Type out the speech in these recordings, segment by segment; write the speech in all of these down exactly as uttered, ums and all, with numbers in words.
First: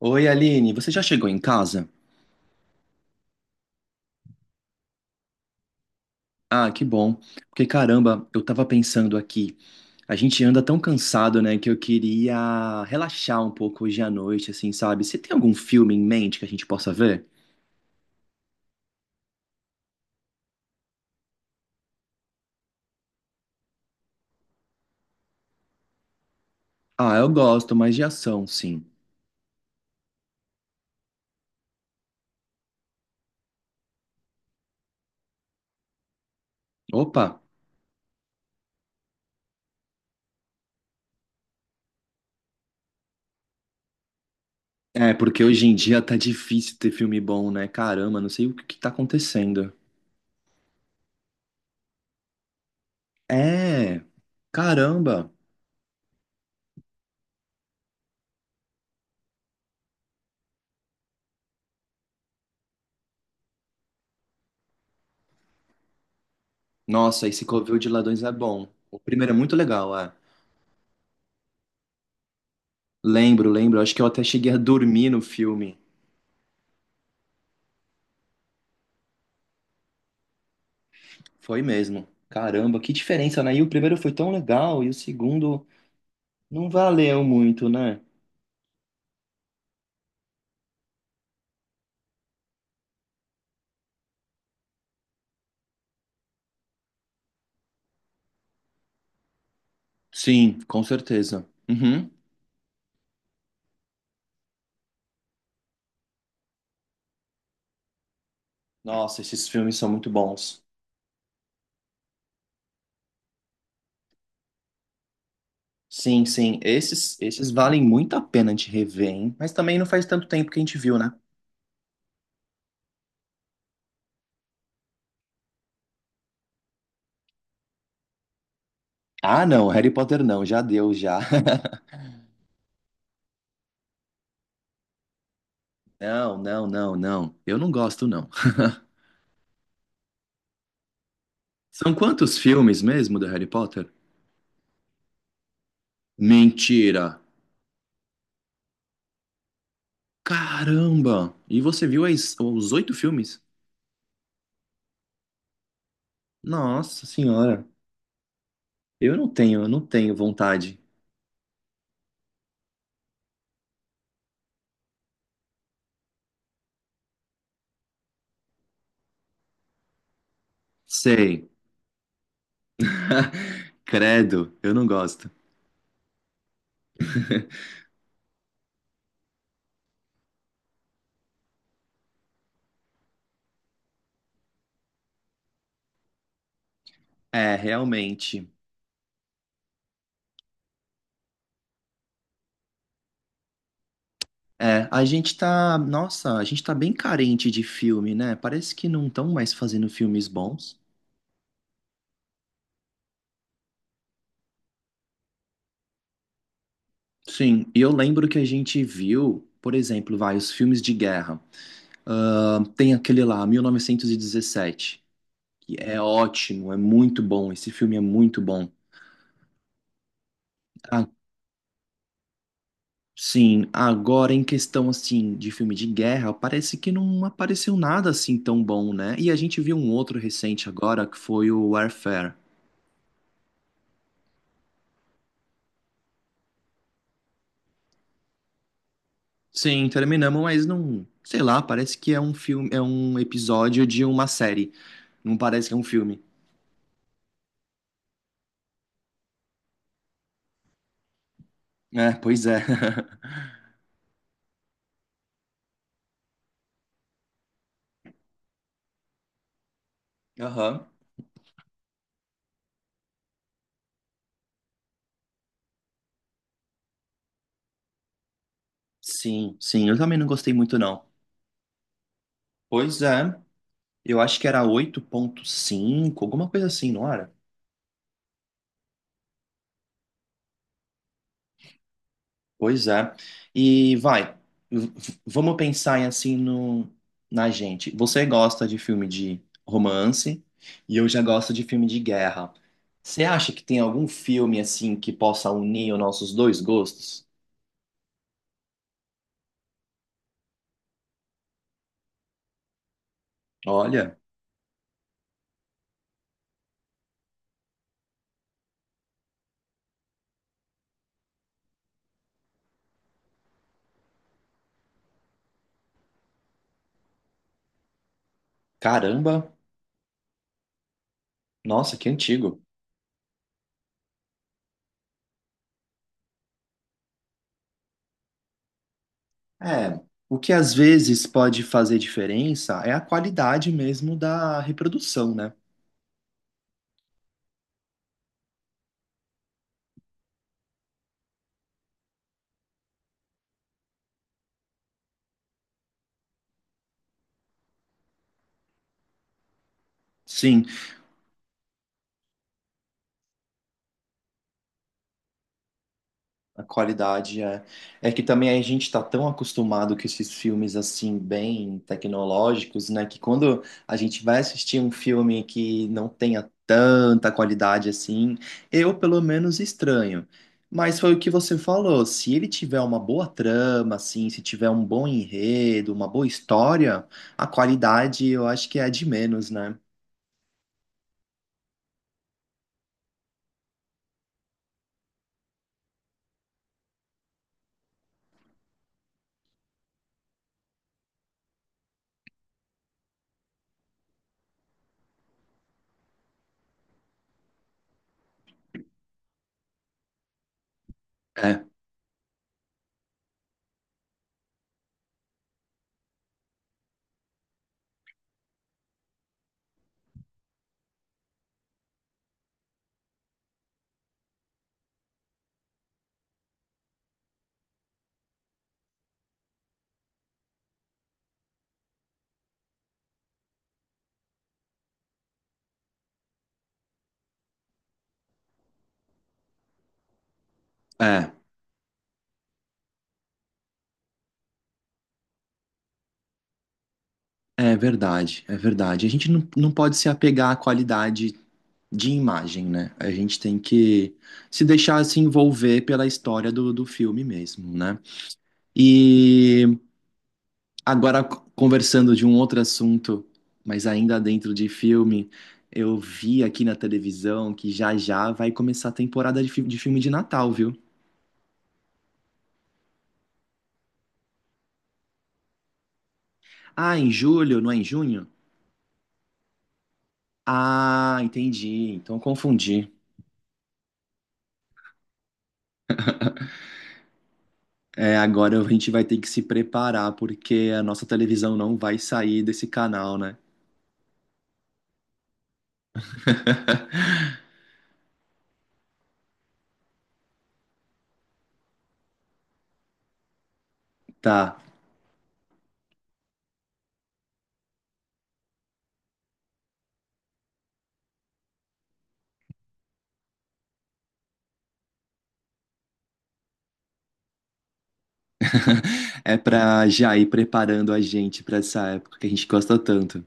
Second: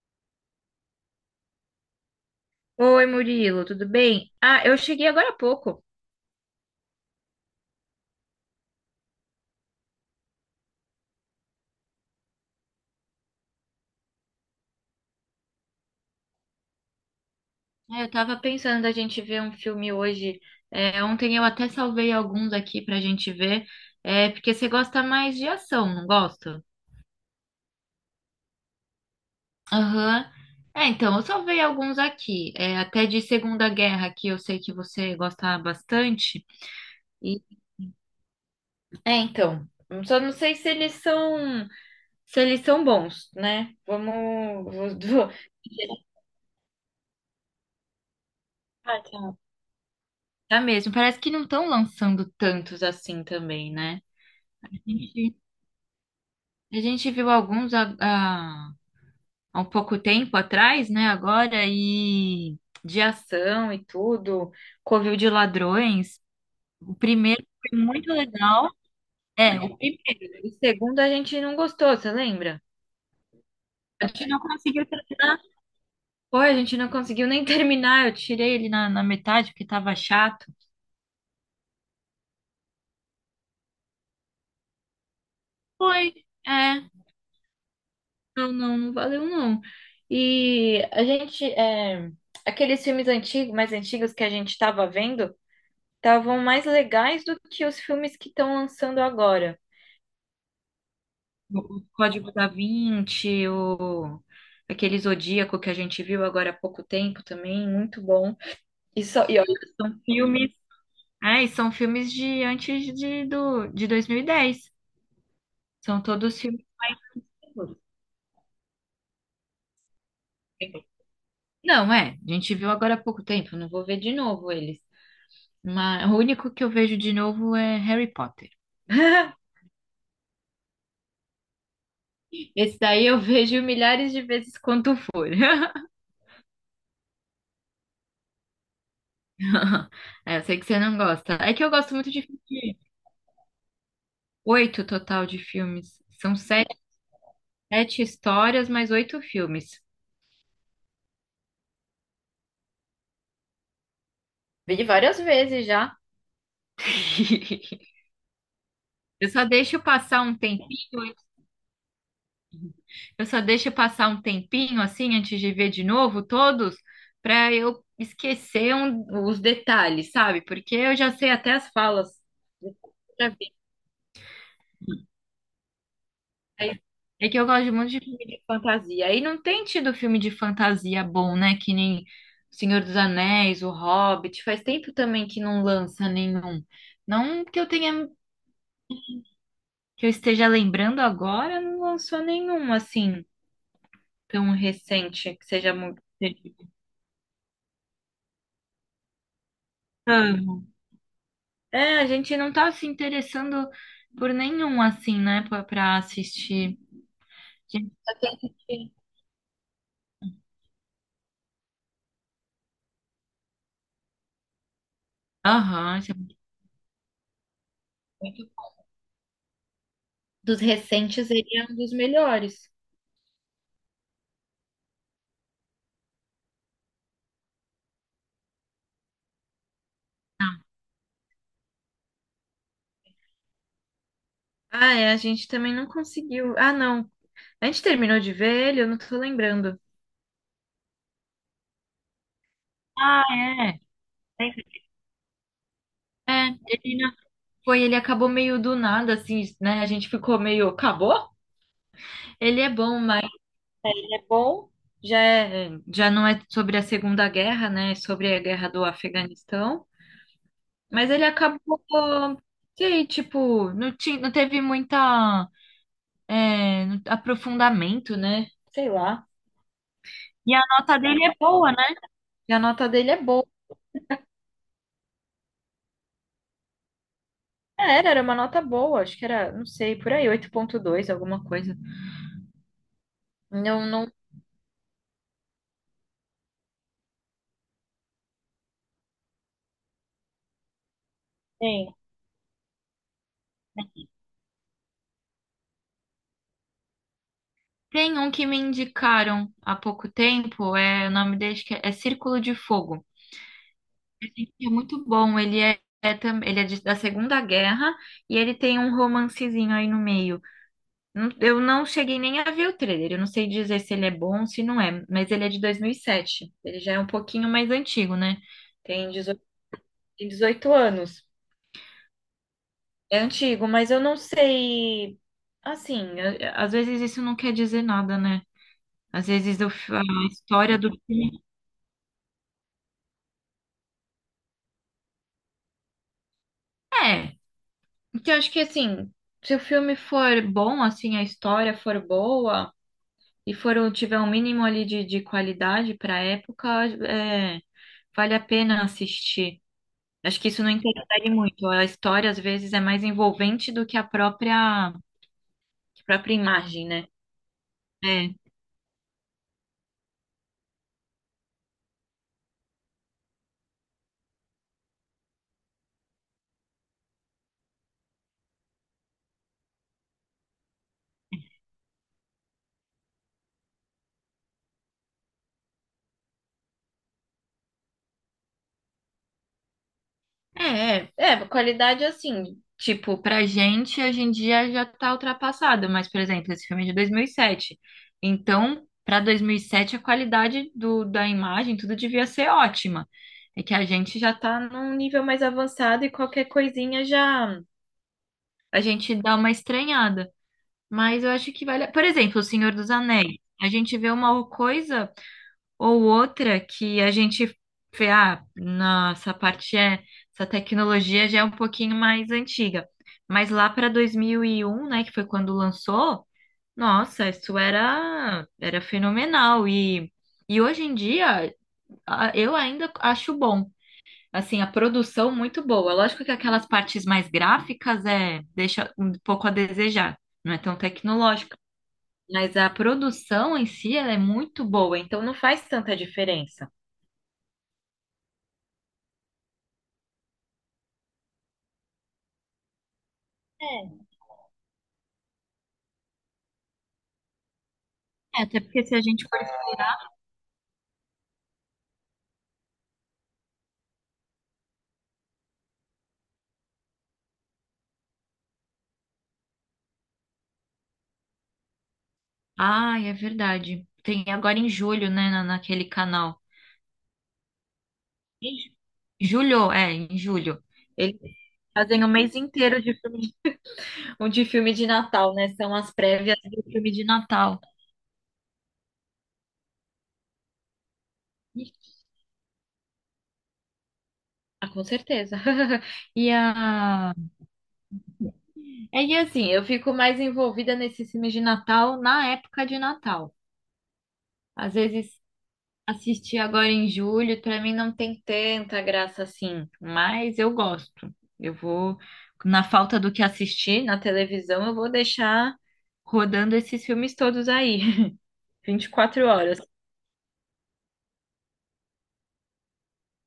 Oi, Aline, você já chegou em casa? Oi, Murilo, tudo bem? Ah, eu cheguei agora há pouco. Ah, que bom. Porque caramba, eu tava pensando aqui. A gente anda tão cansado, né, que eu queria relaxar um pouco hoje à noite, assim, sabe? Você tem algum filme em mente que a gente possa ver? É, Eu tava pensando da gente ver um filme hoje. É, ontem eu até salvei alguns aqui pra gente ver. É, porque você gosta mais de ação, não gosta? Ah, eu gosto, mas de ação, sim. Aham. É, então, eu salvei alguns aqui. É, até de Segunda Guerra, que eu sei que você gosta bastante. Opa! E... É, então. Só não sei se eles são, se eles são bons, né? Vamos. É, vou- porque hoje em dia tá difícil ter filme bom, né? Caramba, não sei o que que tá vou- acontecendo. Tá mesmo. Parece que não estão lançando tantos assim também, É, né? A caramba. gente, a gente viu alguns há, há- há um pouco tempo atrás, né? Agora, e de ação e tudo, Covil de Ladrões. O Nossa, esse primeiro foi Covil de muito Ladrões é bom. legal. O primeiro é muito É, o legal, é. primeiro. O segundo a gente não gostou, você lembra? Lembro, lembro. Acho que eu A até gente não cheguei a conseguiu dormir no terminar. filme. Foi, a gente não conseguiu nem terminar. Eu tirei ele na, na metade porque tava chato. Foi mesmo. Caramba, que diferença, né? E o primeiro foi tão legal e o segundo Foi. não É. valeu muito, né? Não, não, não valeu não. E a gente, é, aqueles filmes antigos, mais antigos que a gente estava vendo, estavam mais legais do que os filmes que estão lançando agora. Sim, com certeza. O Uhum. Código da Vinci, o aquele Zodíaco que a gente viu agora há pouco tempo também, muito bom. E, Nossa, só, e esses olha, filmes são são muito filmes, bons. é, e são filmes de antes de, do, de dois mil e dez. São Sim, todos sim, filmes. esses, esses valem muito a pena de rever, hein? Mas também não faz tanto tempo que a gente viu, né? Não, é, a gente viu agora há pouco tempo, não vou ver de novo eles. Mas o único que eu vejo de novo é Harry Potter. Ah, não, Harry Potter não, já deu, já. Esse daí eu vejo milhares de vezes quanto for. Não, não, não, não. Eu não gosto, não. É, eu sei que você não gosta. É que eu São gosto muito de quantos filme de- filmes mesmo do Harry Potter? oito total de filmes. São sete, Mentira! sete histórias, mais oito filmes. Caramba! E você viu as- os oito filmes? Vi várias vezes já. Nossa senhora! Eu não Eu só tenho, eu deixo não tenho passar um vontade. tempinho Eu só deixo passar um tempinho assim antes de ver de novo todos, para eu esquecer um- os detalhes, sabe? Porque eu já sei Sei. até as falas. De Outra vez. Credo, eu não gosto. Aí- É que eu gosto muito de filme de fantasia. Aí não tem tido filme de fantasia bom, né? Que nem O Senhor dos Anéis, O Hobbit. Faz tempo também que não lança nenhum. Não É, que eu tenha, realmente. que eu esteja lembrando agora, não lançou nenhum assim tão É, a recente gente que seja tá, muito. nossa, a gente tá bem carente de filme, né? Parece que não estão mais fazendo filmes bons. É, a gente não tá se interessando por nenhum, assim, né, pra, pra assistir. Sim, A e eu gente só quer lembro que a gente assistir. viu, por exemplo, vai, os filmes de guerra. Ah, tem aquele lá, mil novecentos e dezessete, que Aham, é isso é muito ótimo, é muito bom, esse filme é muito bom. bom. Dos Ah, recentes, ele é um dos melhores. sim, agora em questão assim de filme de guerra, parece que não apareceu nada assim tão bom, né? E a gente viu um outro recente agora que foi o Warfare. Ah, é, a gente também não conseguiu. Ah, não. A gente terminou de ver ele, eu não tô lembrando. Sim, terminamos, mas não, sei lá, parece que é um filme, é um Ah, é. episódio de uma série. Não parece que é um filme. É, ele não- foi, ele acabou meio do nada, assim, né? A gente ficou meio, acabou? É, pois Ele é. é bom, mas é bom. Já é, já não é sobre a Segunda Guerra, né? É sobre a guerra do Afeganistão. Aham. Mas ele acabou, sei, tipo, não, ti- não teve muita é, aprofundamento, né? Sei lá. Sim, sim, eu também não gostei E a muito nota não. dele é boa, né? E a nota Pois dele é é, boa. eu acho que era oito ponto cinco alguma coisa assim, não era? Era, era uma nota boa, acho que era, não sei, por aí, oito ponto dois, alguma coisa. Pois é. Não, E não vai, v- v- vamos pensar em, assim no, na gente. Você gosta de filme de romance e eu já gosto de filme tem. de guerra. Você acha que tem algum filme assim que possa unir os nossos dois gostos? Tem um que me indicaram há pouco tempo, é, o nome dele acho que é, é Círculo de Fogo. Olha, Esse aqui é muito bom, ele é, é, tam- ele é de- da Segunda Guerra e ele tem um romancezinho aí no meio. Não- Eu não cheguei nem a ver o trailer. Eu não sei dizer se ele é bom ou se não é, mas ele é de dois mil e sete. Ele já é um pouquinho mais antigo, né? Tem dezoito caramba, tem dezoito anos. nossa, que antigo. É antigo, mas eu não sei. Assim, a- às vezes isso não quer dizer nada, né? Às vezes eu É, a o que às história do vezes filme. pode fazer diferença é a qualidade mesmo da reprodução, né? É. Então, eu acho que assim, se o filme for bom, assim, a história for boa e for um- tiver um mínimo ali de, de qualidade para época, é, vale a pena assistir. Acho que isso Sim, não interfere muito. A história, às vezes, é mais envolvente do que a própria, que a própria a imagem, né? qualidade é. É que É, também a gente está tão acostumado com esses filmes assim, bem tecnológicos, né? Que quando a gente vai assistir um filme que não tenha tanta qualidade assim, eu pelo menos estranho. Mas foi o que você falou, se ele tiver uma boa trama, assim, se tiver um bom enredo, uma boa história, a qualidade eu acho que é a de menos, né? é, é, é, qualidade assim. Tipo, pra gente, hoje em dia já tá ultrapassada. Mas, por exemplo, esse filme é de dois mil e sete. Então, pra dois mil e sete, a qualidade do, da imagem, tudo devia ser ótima. É que a gente já tá num nível mais avançado e qualquer coisinha já. A gente dá uma estranhada. Mas eu acho É, que vale. a- Por exemplo, O Senhor dos Anéis. A gente vê uma coisa ou outra que a gente vê, ah, nossa, parte é, essa tecnologia já é um pouquinho mais antiga. Mas lá para dois mil e um, né, que foi quando lançou, nossa, isso era era fenomenal e e hoje em dia a- eu ainda acho bom. Assim, a produção muito boa. Lógico que aquelas partes mais gráficas é deixa um pouco a desejar. Não é tão é, tecnológico, mas a produção em si, ela é muito boa, então não faz tanta diferença. é verdade, é verdade. A gente não, não pode se apegar à qualidade de imagem, né? A gente tem É, que se deixar se envolver pela história do, do filme mesmo, né? até porque se a gente for. E agora, conversando de um outro assunto, mas ainda dentro de filme, eu vi aqui na televisão que já já vai começar a temporada de, fi- de filme de Natal, viu? Ai, é verdade. Tem agora em julho, né, na, naquele canal. Ah, em julho, não é em junho? Em ju- Julho, é, em julho. Eles Ah, entendi. fazem o Então mês inteiro confundi. de filme, um de filme de Natal, né? São as prévias do filme de Natal. É, agora a gente vai ter que se preparar, porque a nossa televisão Ih, não vai sair desse canal, né? ah, com certeza. E a... é, e assim, eu fico mais envolvida nesses filmes de Natal na época de Natal. Tá. Às vezes. Assisti agora em julho, pra mim não tem tanta graça assim, mas eu gosto. Eu vou, na falta do que assistir na televisão, eu vou deixar rodando esses filmes todos aí, vinte e quatro É horas. pra já ir preparando a gente pra essa época que a gente gosta tanto.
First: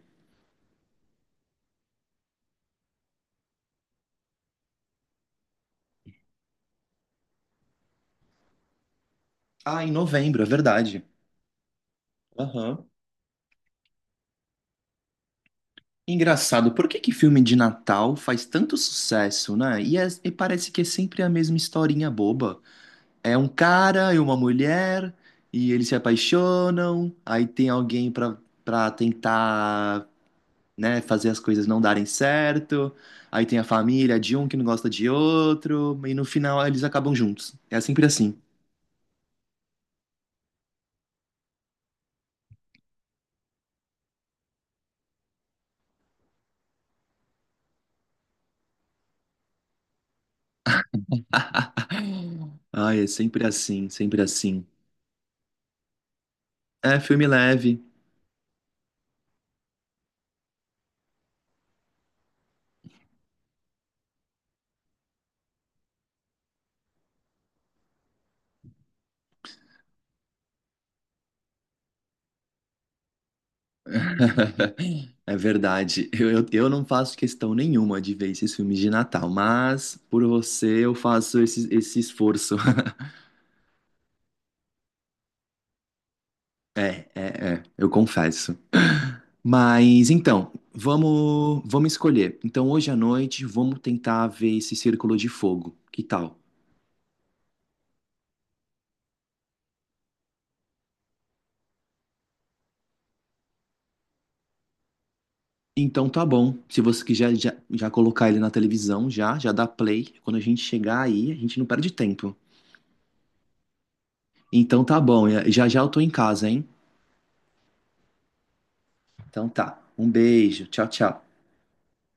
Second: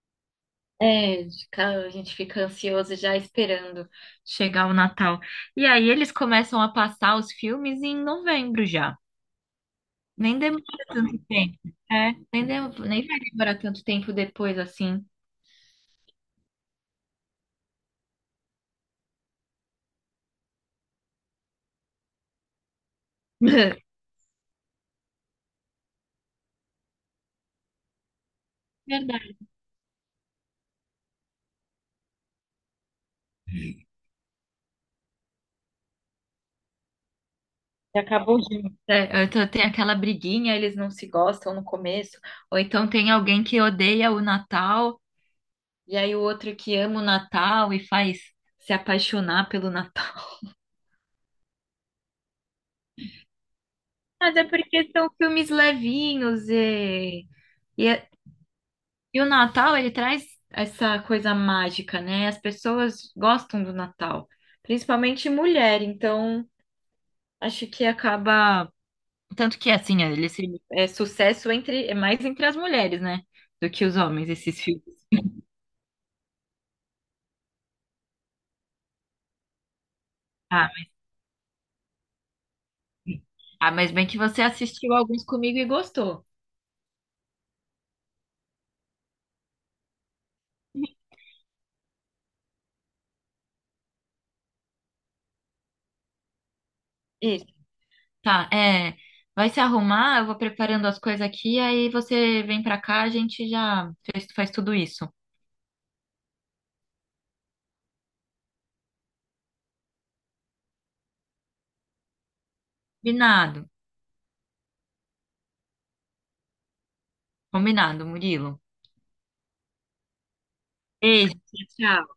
É, fica- a gente fica ansioso já esperando chegar o Natal. E aí eles começam a passar os filmes em novembro já. Ah, em Nem novembro, é demora verdade. tanto tempo. É, nem, dem- Aham. nem vai demorar tanto tempo depois assim. Engraçado, por que que filme de Natal faz tanto sucesso, né? E, é- e parece que é sempre a mesma historinha boba. É um cara e uma mulher, e eles se apaixonam, aí tem alguém pra, pra, Verdade. tentar, né, fazer as coisas não darem certo, aí tem a família de um que não gosta de outro, e no final eles acabam juntos. É E sempre assim. acabou junto. É, ou então tem aquela briguinha, eles não se gostam no começo, ou então tem alguém que odeia o Natal, e aí o outro que ama o Natal e faz se apaixonar pelo Natal. Ai, é sempre assim, sempre Mas é assim. porque são filmes levinhos É filme e, leve. e, é- e o Natal ele traz essa coisa mágica, né? As pessoas gostam do Natal, principalmente mulher, então acho que acaba. Tanto que, assim, ele se, é sucesso entre, é mais entre as mulheres, né? Do que os homens, esses filmes. É verdade. Eu, eu, eu não faço questão nenhuma de ver esses filmes de Natal, mas por Ah, você eu faço esse, esse esforço. ah, mas bem que você assistiu alguns comigo e gostou. É, é, é, eu confesso. Mas então, vamos, vamos escolher. Então, hoje à noite, vamos tentar ver esse Círculo de Fogo. Que tal? Isso. Tá, é. Vai se arrumar, eu vou preparando as coisas aqui, aí você vem pra cá, a gente já fez- faz tudo isso. Então, tá bom. Se você quiser já, já colocar ele na televisão, já, já dá play. Quando a gente chegar aí, a gente não perde tempo. Combinado, Então tá bom, já já eu tô em casa, hein? combinado, Murilo. Então tá. Um beijo. Tchau, tchau. Beijo, tchau.